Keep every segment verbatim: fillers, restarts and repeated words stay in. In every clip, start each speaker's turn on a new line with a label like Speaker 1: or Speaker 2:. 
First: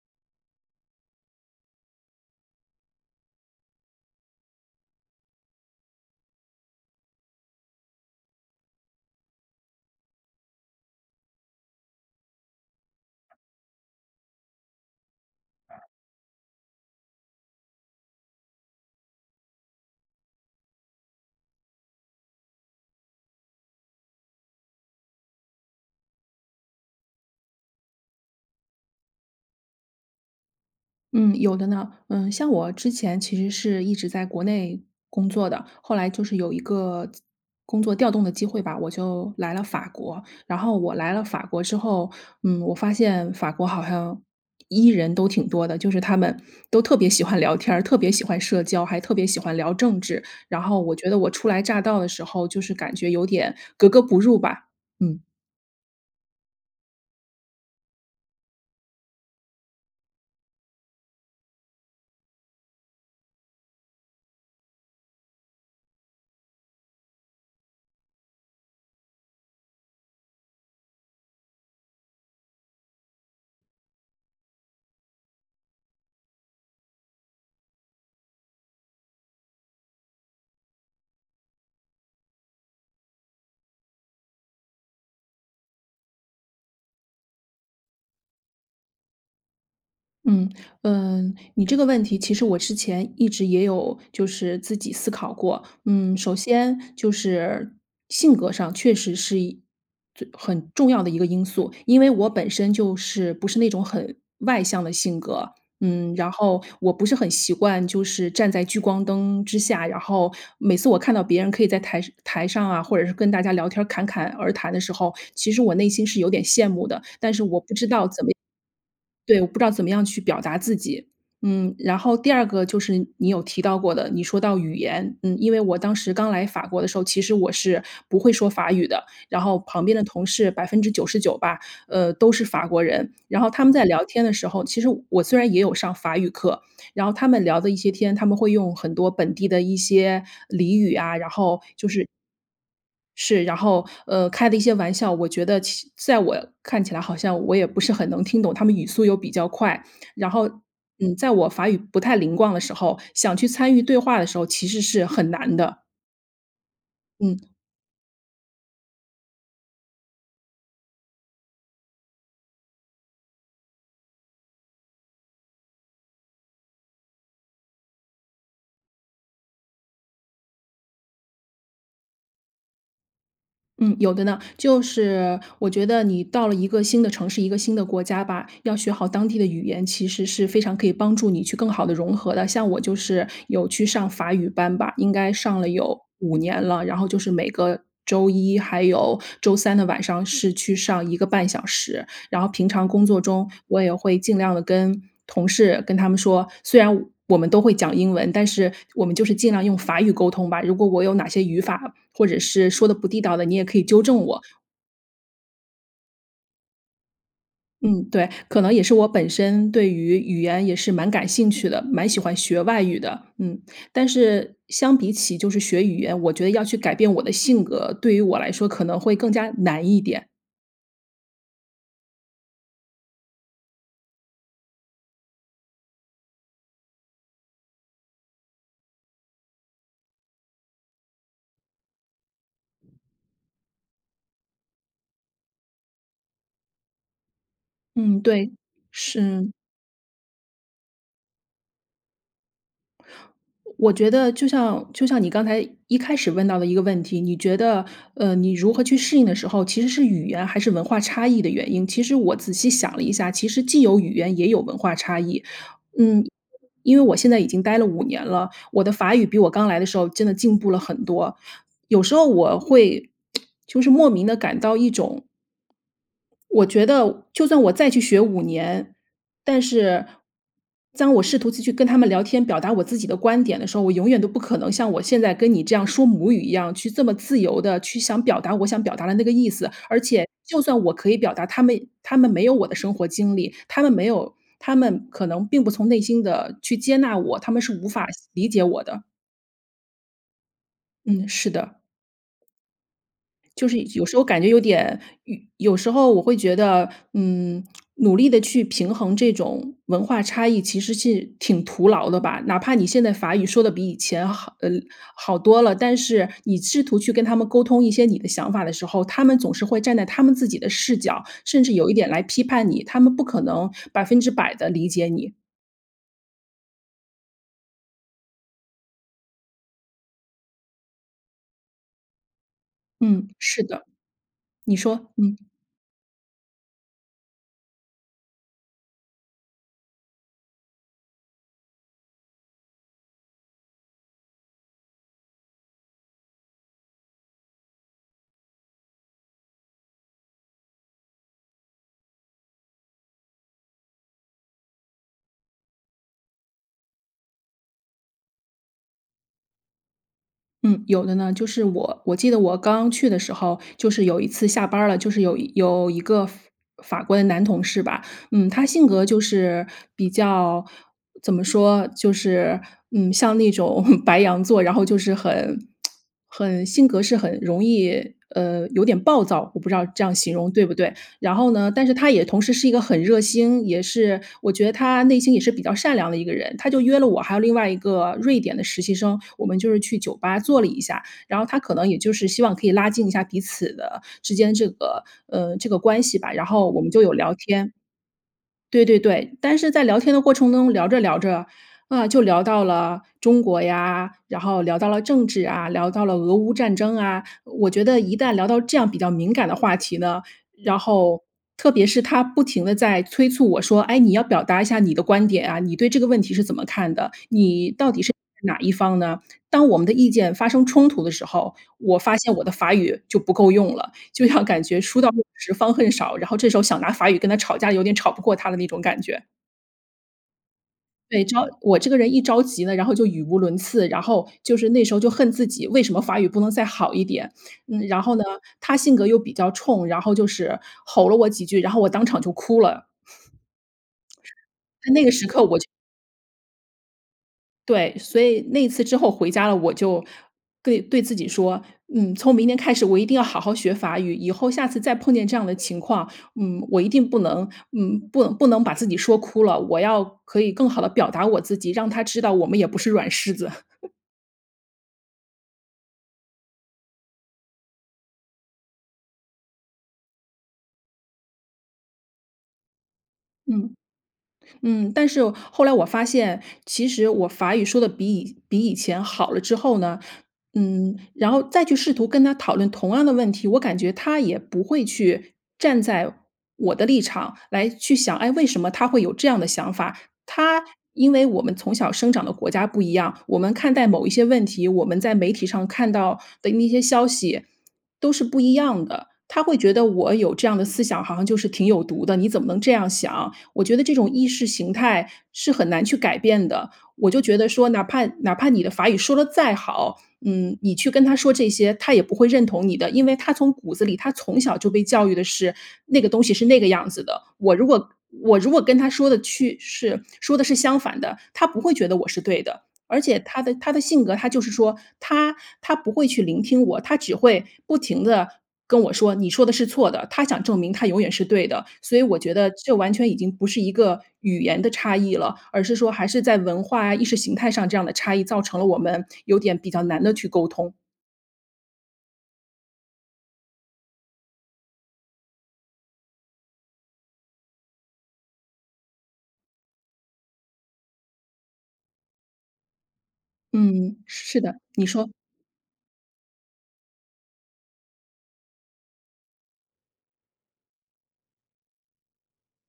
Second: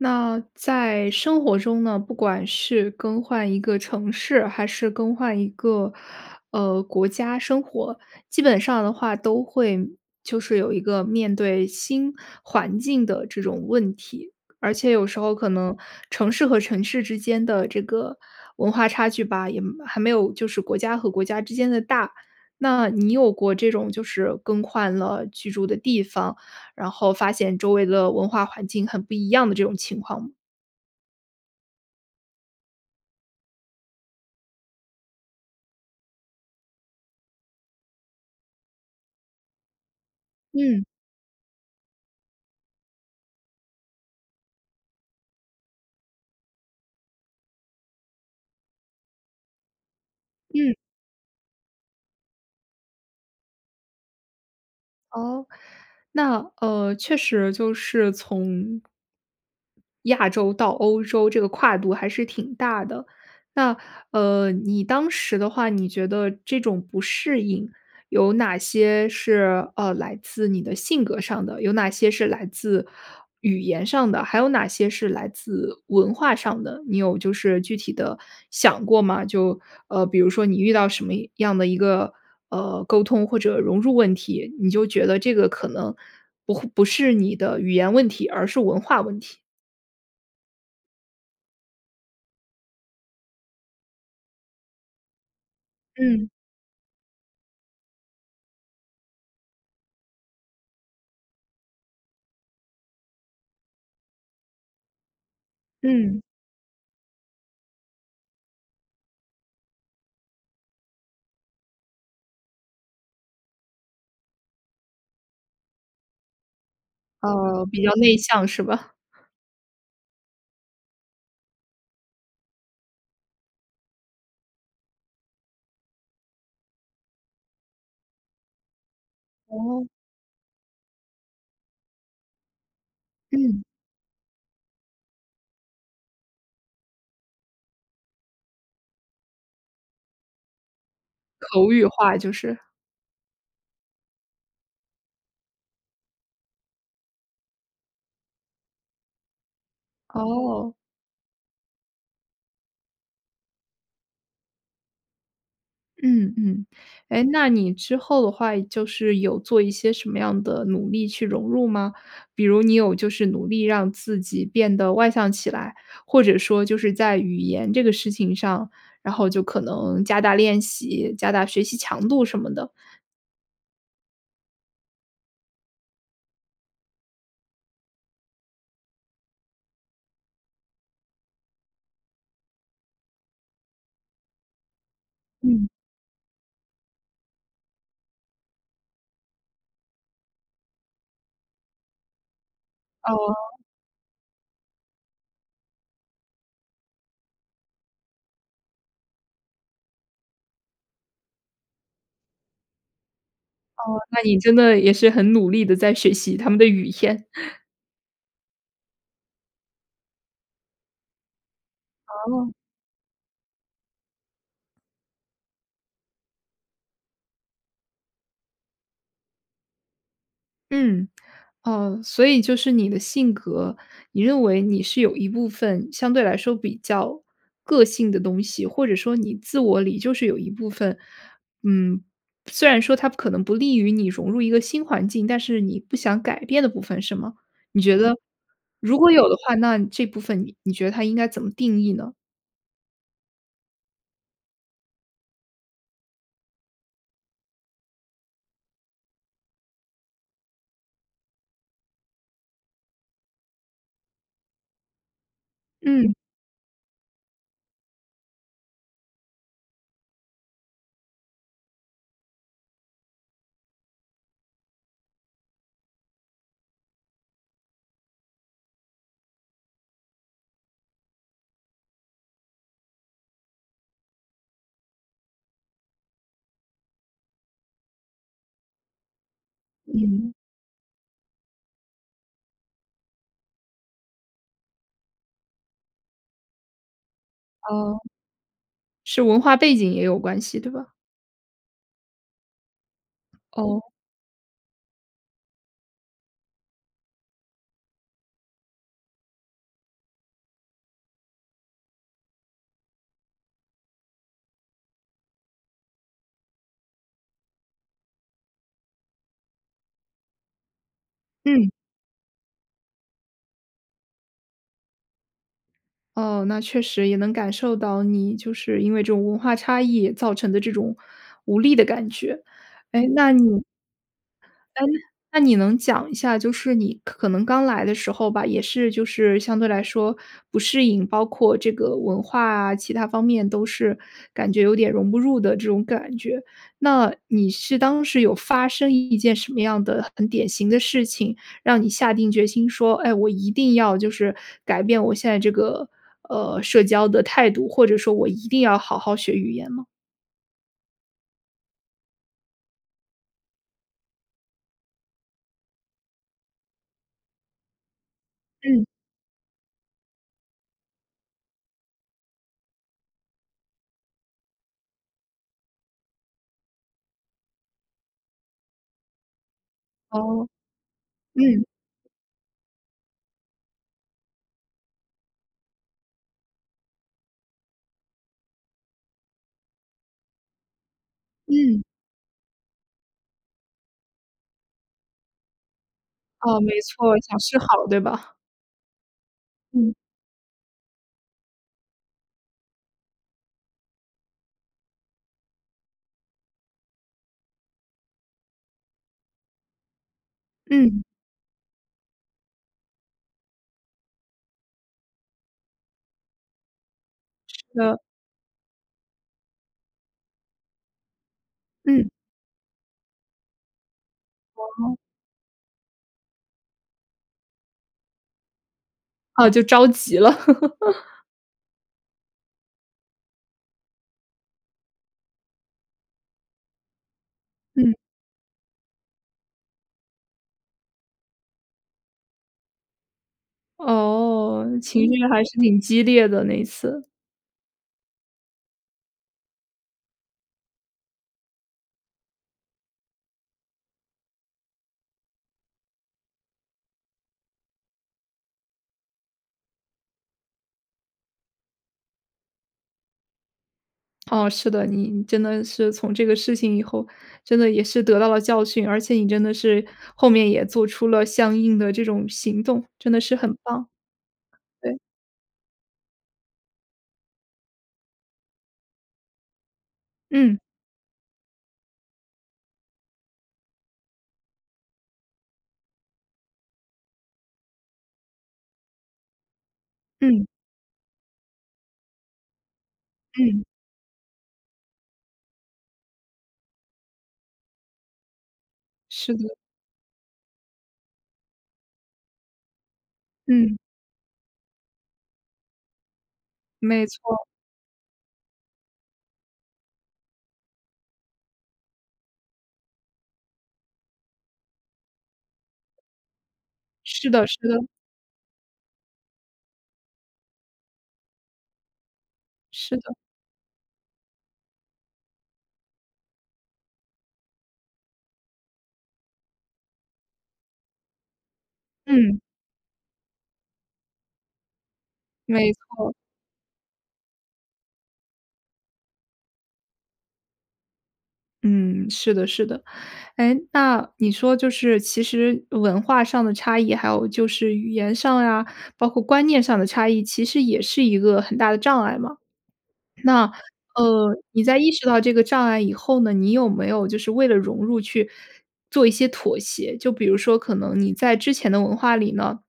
Speaker 1: 那在生活中呢，不管是更换一个城市，还是更换一个，呃，国家生活，基本上的话都会，就是有一个面对新环境的这种问题，而且有时候可能城市和城市之间的这个，文化差距吧，也没还没有就是国家和国家之间的大。那你有过这种就是更换了居住的地方，然后发现周围的文化环境很不一样的这种情况吗？
Speaker 2: 嗯，有的呢。嗯，像我之前其实是一直在国内工作的。后来就是有一个工作调动的机会吧，我就来了法国。然后
Speaker 1: 嗯。
Speaker 2: 我来了法国之后，嗯，我发现法国好 hiang E 人都挺多的。就是他们都特别喜欢聊天儿，特别喜欢社交，还特别喜欢聊政治。然
Speaker 1: 嗯。
Speaker 2: 后我觉得我初来乍到的时候就是感觉有点格格不入吧，嗯。
Speaker 1: 哦？那，呃，确实就是从亚洲到欧洲这个跨度还是挺大的。那，呃，你当时的话，你觉得这种不适应有哪些是，呃，来自你的性格上的，有哪些是来自，语言上的，还有哪些是来自文化上的，你有就是具体地想过吗？就，呃，比如说你遇到什么样的一个，呃，沟通或者融入问题，你就觉得这个可能，不会不是你的语言问题，而是文化问题。
Speaker 2: 嗯，呃，你这个问题，其实我之前一直也有就是自己思考过。嗯，
Speaker 1: 嗯。
Speaker 2: 首先就是，性格上确实是一最很重要的一个因素。因为我本身就是，不是那种很外向的性格。嗯，
Speaker 1: 嗯。
Speaker 2: 然后我不是很习惯就是站在聚光灯之下，然后每次我看到别人可以在台台上啊，或者是跟大家聊天侃侃而谈的时候，其实我内心是有点羡慕的，但是我
Speaker 1: 呃，
Speaker 2: 不
Speaker 1: 比
Speaker 2: 知
Speaker 1: 较
Speaker 2: 道
Speaker 1: 内
Speaker 2: 怎么
Speaker 1: 向是吧？
Speaker 2: 对，我不知道怎么样去表达自己。嗯，然后第二个就是你有提到过的，你说到语言，嗯，因为我当时刚来法国的时候，其实我是不会说法语的，然后旁
Speaker 1: 哦。
Speaker 2: 边的同事百分之九十九吧，呃，都是法国人。然后
Speaker 1: 嗯。
Speaker 2: 他们在聊天的时候，其实我虽然也有上法语课，然后他们聊的一些天，他们会用很多本地的一些俚语啊，然后，
Speaker 1: 口语
Speaker 2: 就是
Speaker 1: 化就是。
Speaker 2: 是，然后呃，开的一些玩笑，我觉得其在我看起来好像我也不是很能听懂，他们语速又比较快，然后，
Speaker 1: 哦。
Speaker 2: 嗯，在我法语不太灵光的时候，想去参与对话的时候，其实是很难的。
Speaker 1: 嗯，嗯，哎，
Speaker 2: 嗯。
Speaker 1: 那你之后的话，就是有做一些什么样的努力去融入吗？比如你有就是努力让自己变得外向起来，或者说就是在语言这个事情上，然后就可能加大练习，加大学习强度什么的？
Speaker 2: 嗯，有的呢。就是我觉得你到了一个新的城市、一个新的国家吧，要学好当地的语言，其实是非常可以帮助你去更好地融合的。像我就是有去上法语班吧，应该上
Speaker 1: 嗯。
Speaker 2: 了有五年了，然后就是每个周一还有周三的晚上是去上一个半小时，然后平常工作中
Speaker 1: 哦。
Speaker 2: 我也会尽量地跟同事跟他们说：“虽然我们都会讲英文，但是我们就是尽量用法语沟通吧，如果我有哪些语法或者是说得不地道的，你也可以
Speaker 1: 哦，
Speaker 2: 纠正
Speaker 1: 那你
Speaker 2: 我。”
Speaker 1: 真的也是很努力地在学习他们的语言。
Speaker 2: 嗯，对，可能也是我本身对于语言也是蛮感兴趣的，蛮喜欢
Speaker 1: 哦。
Speaker 2: 学外语的。嗯，但是相比起就是学语言，我觉得要去改变我的性格，对于我来说可能会更加难一点。
Speaker 1: 嗯，哦，所以就是你的性格，你认为你是有一部分相对来说比较个性的东西，或者说你自我里就是有一部分，嗯，虽然说它可能不利于你融入一个新环境，但是你不想改变的部分是吗？你觉得，
Speaker 2: 嗯，对，
Speaker 1: 如果有的
Speaker 2: 是。
Speaker 1: 话，那这部分你你觉得它应该怎么定义呢？
Speaker 2: 我觉得就像就像你刚才一开始问到的一个问题。你觉得，呃，你如何去适应的时候，其实是语言还是文化差异的原因，其实我仔细想了一下，其实既有语言也有文化差异。
Speaker 1: 嗯。
Speaker 2: 嗯，因为我现在已经待了五年了，我的法语比我刚来的时候真的进步了很多，有时候我会 就是莫名的感到一种我觉得就算我再去学五年，但是，当我试图字去跟他们聊天，表达我自己的观点的时候，我永远都不可能像我现在跟你这样说母语一样，去这么自由地去想表达我想表达的那个意思，而且
Speaker 1: 嗯。
Speaker 2: 就算我可以表达，他们他们没有我的生活经历，他们没有他们可能并不从内心的去接纳我，他们是无
Speaker 1: 哦，
Speaker 2: 法理解我的。
Speaker 1: 是文化背景也有关系，对吧？
Speaker 2: 嗯，是的。就是
Speaker 1: 哦。
Speaker 2: 有时候感觉有点有有时候我会觉得，嗯，努力的去平衡这种文化差异其实是挺徒劳的吧。哪怕你现在法语说的比以前好呃，好多了，但是你试图去跟他们沟通一些你的想法的时候，他们总是会站在他们自己的视角，甚
Speaker 1: 嗯。
Speaker 2: 至有一点来批判你，他们不可能百分之百的理解你。
Speaker 1: 哦，那确实也能感受到你就是因为这种文化差异造成的这种无力的感觉。哎，
Speaker 2: 嗯，
Speaker 1: 那
Speaker 2: 是
Speaker 1: 你
Speaker 2: 的。你
Speaker 1: 哎，
Speaker 2: 说，嗯。
Speaker 1: 那你能讲一下，就是你可能刚来的时候吧，也是就是相对来说不适应，包括这个文化啊，其他方面都是感觉有点融不入的这种感觉。那你是当时有发生一件什么样的很典型的事情，让你下定决心说，哎，我一定要就是改变我现在这个，呃，社交的态度，或者说我一定要好好学语言吗？
Speaker 2: 嗯，有的呢，就是我我记得我刚去的时候，就是有一次下班儿了，就是有有一个法法国的男同事吧。嗯，他
Speaker 1: 嗯。
Speaker 2: 性格就是比较怎么说，就是，嗯，像那种 白羊座，然后就是很 很性格是很容易，呃，有点暴躁。我不知道这样形
Speaker 1: 哦，
Speaker 2: 容对不对？然后
Speaker 1: 嗯。
Speaker 2: 呢，但是他也同时是一个很热心，也是我觉得他内心也是比较善良的一个人，他就约了我还有另外一个瑞典的实习生，我们就是去酒吧坐了一下。然后他可
Speaker 1: 嗯。
Speaker 2: 能也就是希望可以拉近一下彼此的之间这个，呃，这个关系吧。然
Speaker 1: 哦，
Speaker 2: 后
Speaker 1: 没
Speaker 2: 我们就
Speaker 1: 错
Speaker 2: 有
Speaker 1: 儿，
Speaker 2: 聊
Speaker 1: 想示
Speaker 2: 天。
Speaker 1: 好对吧？
Speaker 2: 对对对。但是在
Speaker 1: 嗯。
Speaker 2: 聊天的过程中聊着聊着，啊，就聊到了中国呀，然后聊到了政治啊，聊到了俄乌战争啊，我觉得一旦聊到这样比较敏感的话题呢，然
Speaker 1: 嗯。
Speaker 2: 后特别是他不停的在催促我说，哎，你要表达一下你的观点啊，你对这个问题是怎么看的？
Speaker 1: 是
Speaker 2: 你到
Speaker 1: 的。
Speaker 2: 底是站在哪一方呢？当我们的意见发生冲突的时候，我
Speaker 1: 嗯。
Speaker 2: 发现我的法语就不够用了，就像感觉
Speaker 1: 哦。
Speaker 2: 书到用时方恨少，然后这时候想拿法语跟他吵架，有点吵不过他的那种感觉。
Speaker 1: 啊，就着急了。
Speaker 2: 对，只要我这个人一着急呢，然后就语无伦次，然后就是那时候就恨自己，为什么法语不能再好一点。嗯，
Speaker 1: 嗯。
Speaker 2: 然后呢，他性格又比较冲，然后就是吼了我几句，然后我当场就哭了。
Speaker 1: 哦，
Speaker 2: 在那
Speaker 1: 情
Speaker 2: 个
Speaker 1: 绪
Speaker 2: 时刻
Speaker 1: 还是
Speaker 2: 我就
Speaker 1: 挺激烈的那次。
Speaker 2: 对，所以那次之后回家了，我就对对自己说，嗯，从明天开始，我一定要好好学法语。以后下次再碰见这样的情况，嗯，我一定不能嗯，不不能把自己说哭了，我要可以更好地表达我自己，让他知道我们也不是软柿子。
Speaker 1: 哦，是的，你真的是从这个事情以后，真的也是得到了教训，而且你真的是后面也做出了相应的这种行动，真的是很
Speaker 2: 嗯，
Speaker 1: 棒。
Speaker 2: 嗯，
Speaker 1: 对。
Speaker 2: 但是后来我发现其实我法语说的比以比以前好了之后呢，
Speaker 1: 嗯。
Speaker 2: 嗯，然后再去试图跟他讨论同样的问题，我感觉他也不会去站在我的立场来去想，哎，为什么她会有这样的想法。
Speaker 1: 嗯。
Speaker 2: 他因为我们从小生长的国家不一样，我们
Speaker 1: 嗯。
Speaker 2: 看待某一些问题，我们在媒体上看到的那些消息，都是不一样的。
Speaker 1: 是
Speaker 2: 他
Speaker 1: 的。
Speaker 2: 会觉得我有这样的思想，好像就是挺有毒的，你怎么能这样想？我觉
Speaker 1: 嗯。
Speaker 2: 得这种意识形态是很难去改变的，
Speaker 1: 没
Speaker 2: 我就觉
Speaker 1: 错。
Speaker 2: 得说哪怕哪怕你的法语说得再好，嗯，你去跟他说这些，他也不会认同你的。因为他从骨子里，他从小就被教育的是那个东西是那个样子的。
Speaker 1: 是的，
Speaker 2: 我
Speaker 1: 是
Speaker 2: 如
Speaker 1: 的。
Speaker 2: 果我如果跟他说的去是说的是相反的，他不会觉得我是对的。
Speaker 1: 是
Speaker 2: 而
Speaker 1: 的。
Speaker 2: 且他的他的性格，他就是说他他不会去聆听我，他只会不停地跟我说：“你说的是错的”。他想证明他永远是对的。所以我觉
Speaker 1: 嗯。
Speaker 2: 得这完全已经不是一个语言的差异了。而
Speaker 1: 没
Speaker 2: 是说，还
Speaker 1: 错。
Speaker 2: 是在文化、意识形态上这样的差异，造成了我们有点比较难地去沟通。
Speaker 1: 嗯，是的，是的。诶，那你说就是其实文化上的差异，还有就是语言上呀，包括观念上的差异，其实也是一个很大的障碍吗？那，
Speaker 2: 嗯。
Speaker 1: 呃，
Speaker 2: 是的，
Speaker 1: 你在
Speaker 2: 你
Speaker 1: 意识
Speaker 2: 说。
Speaker 1: 到这个障碍以后呢，你有没有就是为了融入去做一些妥协？就比如说可能你在之前的文化里呢，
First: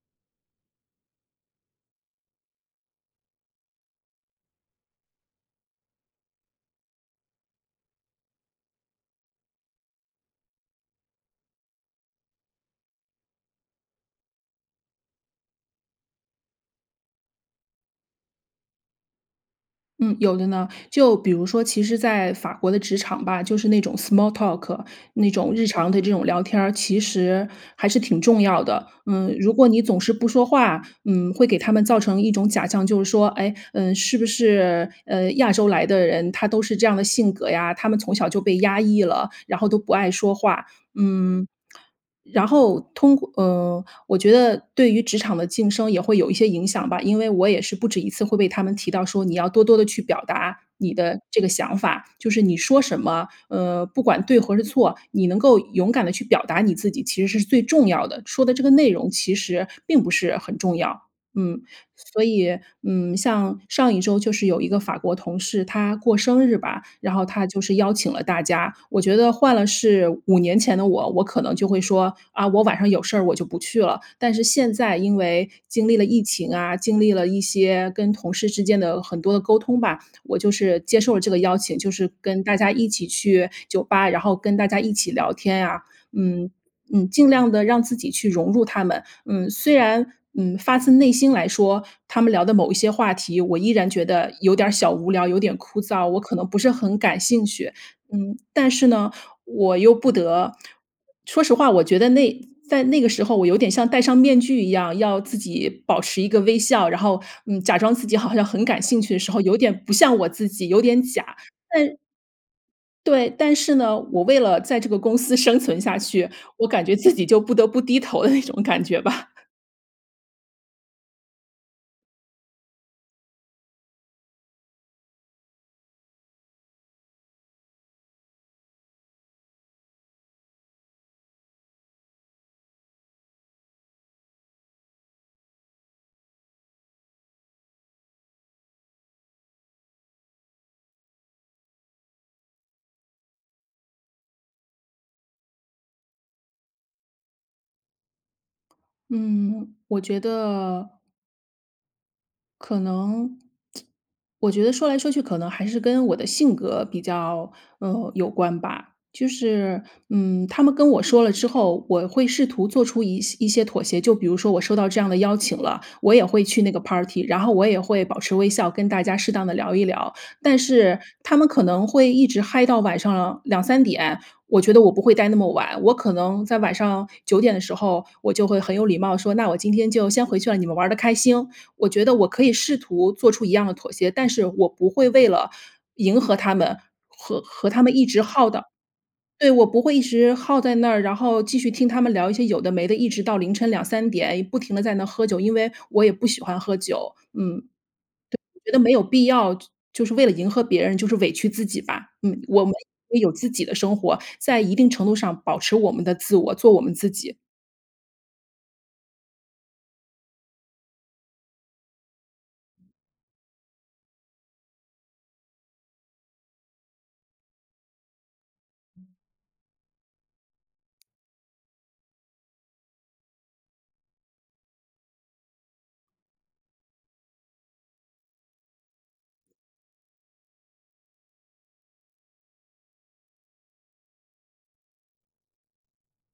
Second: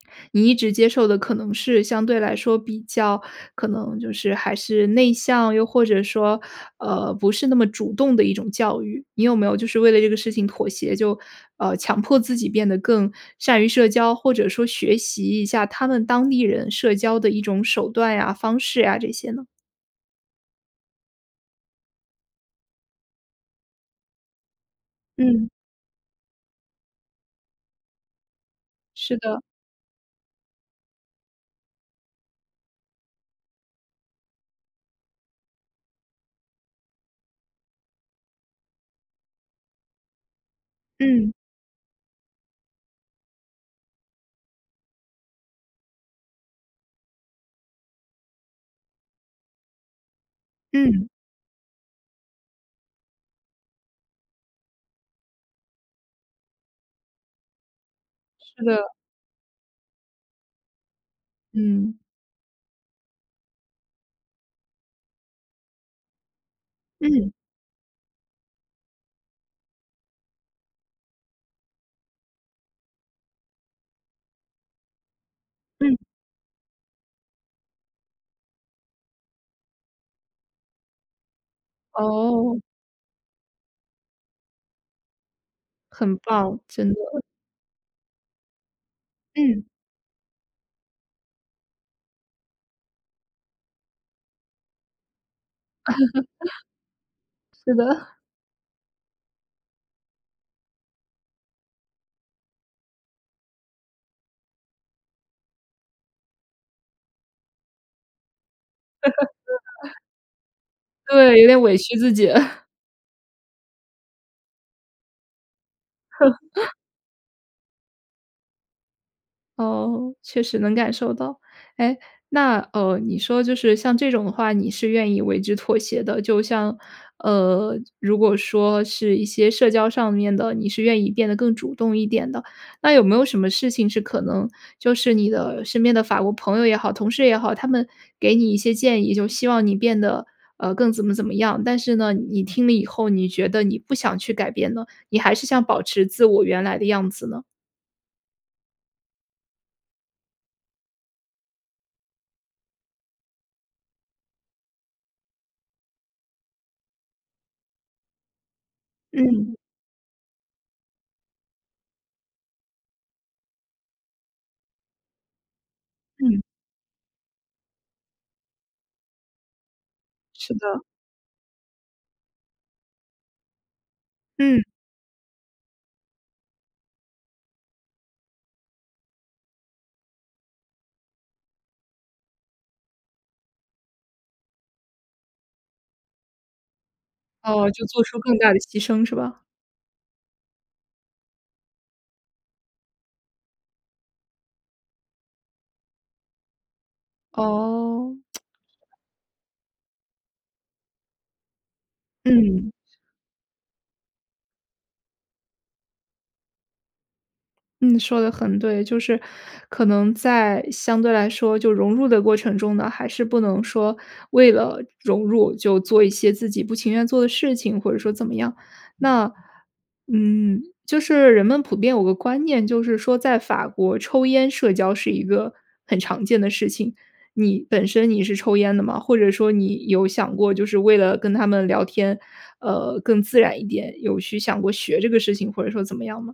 Speaker 1: 你一直接受的可能是相对来说比较可能就是还是内向？又或者说，呃，不是那么主动的一种教育。你有没有就是为了这个事情妥协，就呃，强迫自己变得更善于社交，或者说学习一下他们当地人社交的一种手段呀、方式呀这些呢？
Speaker 2: 嗯，有的呢。就比如说其实在法国的职场吧，就是那种 small talk，那
Speaker 1: 嗯。
Speaker 2: 种日常的这种聊天儿，其实还是挺重要的。
Speaker 1: 是
Speaker 2: 嗯，
Speaker 1: 的。
Speaker 2: 如果你总是不说话，嗯，会给他们造成一种假象，就是说：哎？嗯是不是，嗯，亚洲来的人，他都是这样的性格呀？他们从小就被压抑了，然后都不爱说话，
Speaker 1: 嗯。
Speaker 2: 嗯，然后通过呃，我觉得对于职场的晋升也会有一些影响吧。因为我也是不止一次会被他们提到说你要多多地去表达你
Speaker 1: 嗯。
Speaker 2: 的这个想法。就是你说什么，呃，不管对或是错，你能够勇敢地去表达你自己其实是最重要的，说的这
Speaker 1: 是
Speaker 2: 个
Speaker 1: 的。
Speaker 2: 内容其实并不是很重要，嗯。
Speaker 1: 嗯。
Speaker 2: 所以，嗯，像上一周就是有一个法国同事，他过生日吧，然后
Speaker 1: 嗯。
Speaker 2: 他就是邀请了大家。我觉得换了是五年前的我，我可能就会说：“啊，我晚上有事儿我就不去了。”但是现在因为经
Speaker 1: 嗯。
Speaker 2: 历了疫情啊，经历了一些跟同事之间的很多的沟通吧，我就是接受了这个邀请，就是跟大
Speaker 1: 哦。
Speaker 2: 家一起去酒吧，然后跟大家一起聊天啊。
Speaker 1: 很
Speaker 2: 嗯，
Speaker 1: 棒，真的。
Speaker 2: 嗯，尽量地让自己去融入他们，嗯。
Speaker 1: 嗯。
Speaker 2: 虽然，嗯，发自内心来说，他们聊的某一些话题，我依然觉得有点儿小无聊、有点枯燥，我可能不 是很感兴趣，
Speaker 1: 是的。
Speaker 2: 嗯。但是呢，我又不得 说实话我觉得那在那个时候我有点像戴上面具一样，要自己保持一个微笑，然后，嗯，假装自己好像很感兴趣的时候，有点不 像我自己、有点假。
Speaker 1: 对，有点委屈
Speaker 2: 但
Speaker 1: 自己。
Speaker 2: 对，但是呢，我为了在这个公司生存下去，我 感觉自己就不得不低头的那种感觉吧。
Speaker 1: 哦，确实能感受到。哎，那哦，你说就是像这种的话你是愿意为之妥协的。就像，呃，如果说是一些社交上面的，你是愿意变得更主动一点的。那有没有什么事情是可能就是你的身边的法国朋友也好、同事也好，他们给你一些建议，就希望你变得，呃，更怎么怎么样，但是呢，你听了以后，你觉得你不想去改变了，你还是想保持自我原来的样子呢？
Speaker 2: 嗯，我觉得可能 我觉得说来说去可能还是跟我的性格比较，呃，有关吧。就
Speaker 1: 嗯。
Speaker 2: 是，嗯，他们跟我说了之后，我会试图做出一些一些妥协，就比如说我收到这样的邀请了，我也
Speaker 1: 嗯。
Speaker 2: 会去那个 party，然后我也会保持微笑跟大家适当地聊一聊。
Speaker 1: 是
Speaker 2: 但
Speaker 1: 的。
Speaker 2: 是他们可能会一直嗨到晚上两三点，我
Speaker 1: 嗯。
Speaker 2: 觉得我不会待那么晚，我可能在晚上九点的时候，我就会很有礼貌说：“那我今天就先回去了，你们玩儿的开兴。”我觉得我可以试图做出一样的妥协，但是我不会为了迎合他们，和
Speaker 1: 哦，
Speaker 2: 和他
Speaker 1: 就
Speaker 2: 们
Speaker 1: 做
Speaker 2: 一
Speaker 1: 出
Speaker 2: 直
Speaker 1: 更
Speaker 2: 耗
Speaker 1: 大的
Speaker 2: 的。
Speaker 1: 牺牲是吧？
Speaker 2: 对，我不会一直耗在那儿，然后继续听他们聊一些有的没的，一直到凌晨两三点，不停地在那喝酒，因为我也不喜欢喝酒。嗯，
Speaker 1: 哦。
Speaker 2: 对，我觉得没 有必要就就是为了迎合别人，就是委屈自己吧。嗯，我
Speaker 1: 嗯。
Speaker 2: 们也有自己的生活。在一定程度上保持我们的自我，做我们自己。
Speaker 1: 嗯，说得很对。就是可能在相对来说，就融入的过程中呢，还是不能说为了融入就做一些自己不情愿做的事情，或者说怎么样。那，嗯，就是人们普遍有个观念，就是说在法国抽烟社交是一个很常见的事情。你本身你是抽烟的吗？或者说你有想过就是为了跟他们聊天，呃，更自然一点，有去想过学这个事情，或者说怎么样吗？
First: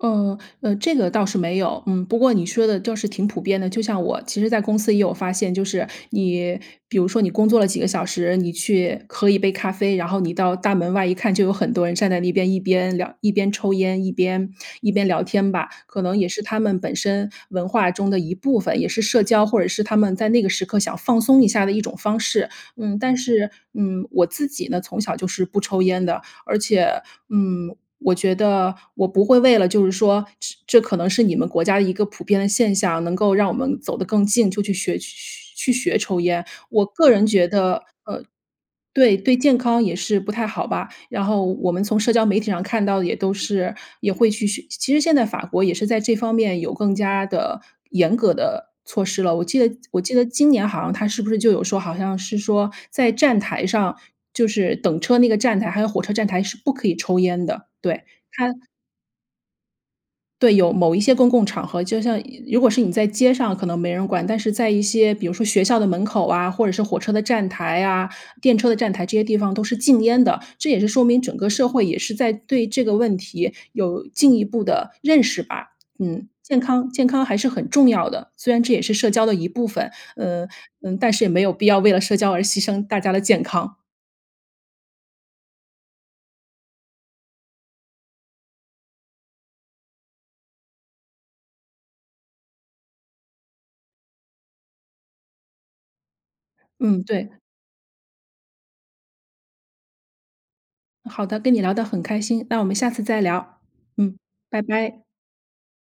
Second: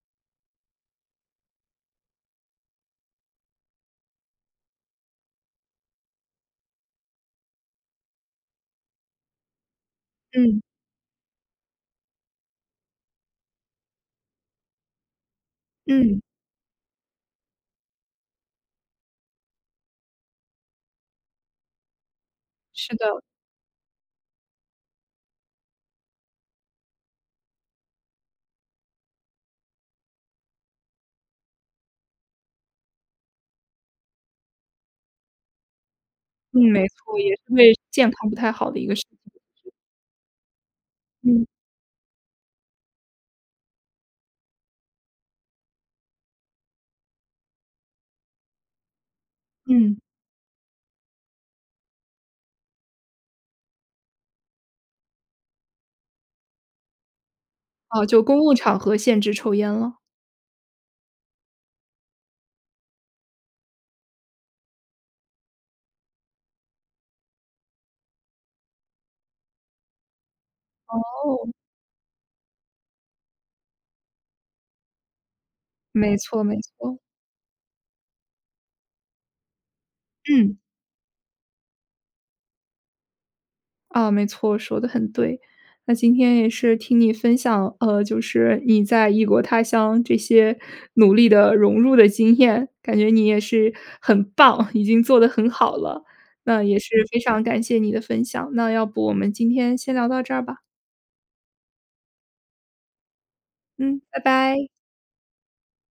Speaker 2: 呃，呃，这个倒是没有。嗯，不过你说的倒是挺普遍的，就像我其实在公司也有发现，就是，你比如说你工作了几个小时，你去喝一杯咖啡，然后你到
Speaker 1: 嗯。
Speaker 2: 大门外一看，就有很多人站在那边，一边聊一边抽烟一边，一边聊天吧。可能
Speaker 1: 嗯。
Speaker 2: 也是他们本身文化中的一部分，也是社交或者是他们在那个时刻想放松一下的一种方式。
Speaker 1: 是
Speaker 2: 嗯，但
Speaker 1: 的。
Speaker 2: 是，嗯，我自己呢，从小就是不抽烟的。而且，嗯，我觉得，我不会为了就是说，是这可能是你们国家一个普遍的现象，能够让我们走得更近，就去学学去学抽烟。
Speaker 1: 嗯，没
Speaker 2: 我个
Speaker 1: 错，
Speaker 2: 人
Speaker 1: 也是
Speaker 2: 觉
Speaker 1: 因
Speaker 2: 得，
Speaker 1: 为健
Speaker 2: 呃
Speaker 1: 康不太好的一个事。
Speaker 2: 对，对
Speaker 1: [unintelligible]
Speaker 2: 健康也是不太好吧。然后
Speaker 1: 嗯。
Speaker 2: 我们从社交媒体上看到的也都是也会去学其实现在法国也是在这方面有更加的严格的措施了。我记得
Speaker 1: 嗯。
Speaker 2: 我记得今年好像它是不是就有说，好像是说在站台上，就是等车那个站台，还有火车站台是不可以抽烟的。
Speaker 1: 哦，
Speaker 2: 对，
Speaker 1: 就公
Speaker 2: 它
Speaker 1: 共场合限制抽烟了。
Speaker 2: 对，有某一些公共场合，就像如果是你在街上可能没人管。但是在一些比如说学校的门口啊，或者是火车的站台呀，电车的站台，这些地方都是禁烟的。这也是说明整
Speaker 1: 哦。
Speaker 2: 个社会也是在对这个问题有进一步的认识吧。
Speaker 1: 没
Speaker 2: 嗯，
Speaker 1: 错，没
Speaker 2: 健康
Speaker 1: 错。
Speaker 2: 健康还是很重要的，虽然这也是社交的一部分。嗯，
Speaker 1: 嗯。
Speaker 2: 嗯，但是也没有必要为了社交而牺牲大家的健康。
Speaker 1: 啊，没错，说得很对。那今天也是听你分享，呃，就是你在异国他乡这些努力的融入的经验，感觉你也是很棒，已经做得很好了。那也是
Speaker 2: 嗯，
Speaker 1: 非
Speaker 2: 对。
Speaker 1: 常感谢你的分享，那要不我们今天先聊到这儿吧。
Speaker 2: 好的，跟你聊得很开心，那我们下次再聊。
Speaker 1: 嗯，
Speaker 2: 嗯，
Speaker 1: 拜
Speaker 2: 拜
Speaker 1: 拜。
Speaker 2: 拜。